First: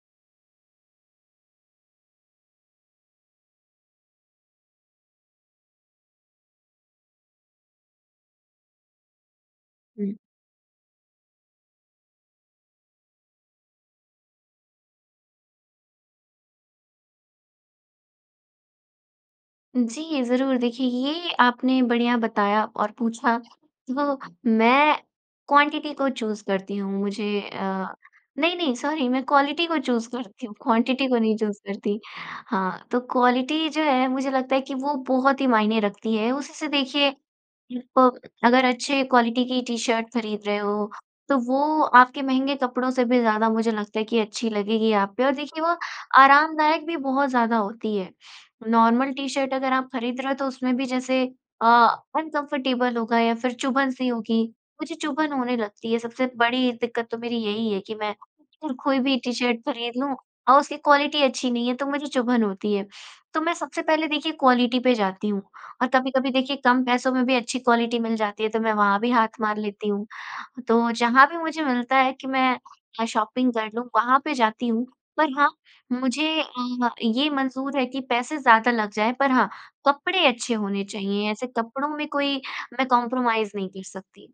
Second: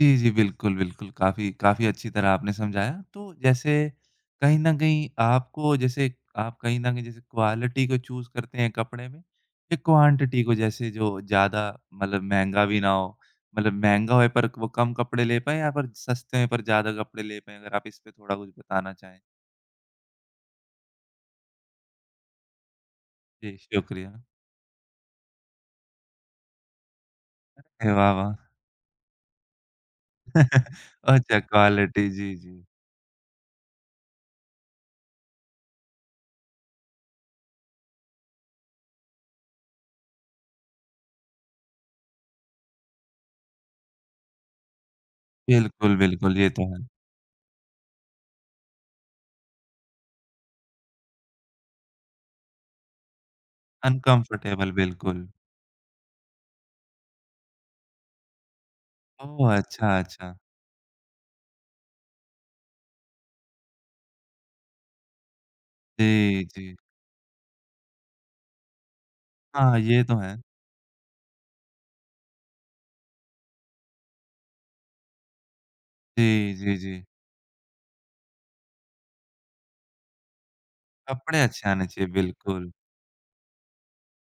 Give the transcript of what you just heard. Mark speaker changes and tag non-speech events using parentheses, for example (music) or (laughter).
Speaker 1: जी, जी, बिल्कुल, बिल्कुल, काफ़ी काफ़ी अच्छी तरह आपने समझाया। तो जैसे, कहीं न कहीं आपको, जैसे आप कहीं न कहीं जैसे क्वालिटी को चूज़ करते हैं कपड़े में, या
Speaker 2: हुँ।
Speaker 1: क्वांटिटी को? जैसे जो ज़्यादा मतलब महँगा भी ना हो, मतलब महँगा होए, पर क वो कम कपड़े ले पाएँ या फिर सस्ते हैं, पर ज़्यादा कपड़े ले पाएँ? अगर आप इसपे थोड़ा कुछ बताना चाहें।
Speaker 2: जी, ज़रूर। देखिए, ये आपने बढ़िया बताया और पूछा।
Speaker 1: जी,
Speaker 2: तो
Speaker 1: शुक्रिया।
Speaker 2: मैं क्वांटिटी को चूज़ करती हूँ। मुझे
Speaker 1: हे,
Speaker 2: अ,
Speaker 1: वाह! वाह!
Speaker 2: नहीं, नहीं, सॉरी, मैं क्वालिटी को चूज़ करती हूँ,
Speaker 1: (chuckles)
Speaker 2: क्वांटिटी को नहीं
Speaker 1: अच्छा,
Speaker 2: चूज़ करती।
Speaker 1: क्वालिटी, जी, जी।
Speaker 2: हाँ, तो क्वालिटी जो है, मुझे लगता है कि वो बहुत ही मायने रखती है। उसी से, देखिए, प अगर अच्छे क्वालिटी की टी-शर्ट खरीद रहे हो, तो वो आपके महँगे कपड़ों से भी ज़्यादा, मुझे लगता है कि अच्छी लगेगी आप पे, और देखिए, वो
Speaker 1: बिल्कुल, बिल्कुल, ये तो
Speaker 2: आरामदायक
Speaker 1: है।
Speaker 2: भी बहुत ज़्यादा होती है। नॉर्मल टी-शर्ट अगर आप खरीद रहे हो, तो उसमें भी जैसे अ, अनकम्फर्टेबल होगा या फिर चुभन-सी होगी।
Speaker 1: अनकम्फर्टेबल,
Speaker 2: मुझे
Speaker 1: बिल्कुल।
Speaker 2: चुभन होने लगती है। सबसे बड़ी दिक्कत तो मेरी यही है कि मैं अगर कोई भी
Speaker 1: ओह!
Speaker 2: टी-शर्ट
Speaker 1: अच्छा,
Speaker 2: खरीद लूँ,
Speaker 1: अच्छा।
Speaker 2: और उसकी क्वालिटी अच्छी नहीं है, तो मुझे चुभन होती है। तो मैं सबसे पहले, देखिए, क्वालिटी पे जाती हूँ। और कभी-कभी,
Speaker 1: जी,
Speaker 2: देखिए,
Speaker 1: जी।
Speaker 2: कम पैसों में भी अच्छी क्वालिटी मिल जाती है, तो मैं वहाँ भी हाथ मार
Speaker 1: हाँ,
Speaker 2: लेती
Speaker 1: ये
Speaker 2: हूँ।
Speaker 1: तो है।
Speaker 2: तो जहाँ भी मुझे मिलता है कि मैं अ, शॉपिंग कर लूँ, वहाँ पे जाती हूँ। पर हाँ, मुझे
Speaker 1: जी, जी,
Speaker 2: अ,
Speaker 1: जी।
Speaker 2: ये मंज़ूर है कि पैसे ज़्यादा लग जाएँ, पर हाँ, कपड़े अच्छे होने चाहिए।
Speaker 1: कपड़े
Speaker 2: ऐसे
Speaker 1: अच्छे आने
Speaker 2: कपड़ों में
Speaker 1: चाहिए,
Speaker 2: कोई
Speaker 1: बिल्कुल।
Speaker 2: मैं कॉम्प्रोमाइज़ नहीं कर सकती।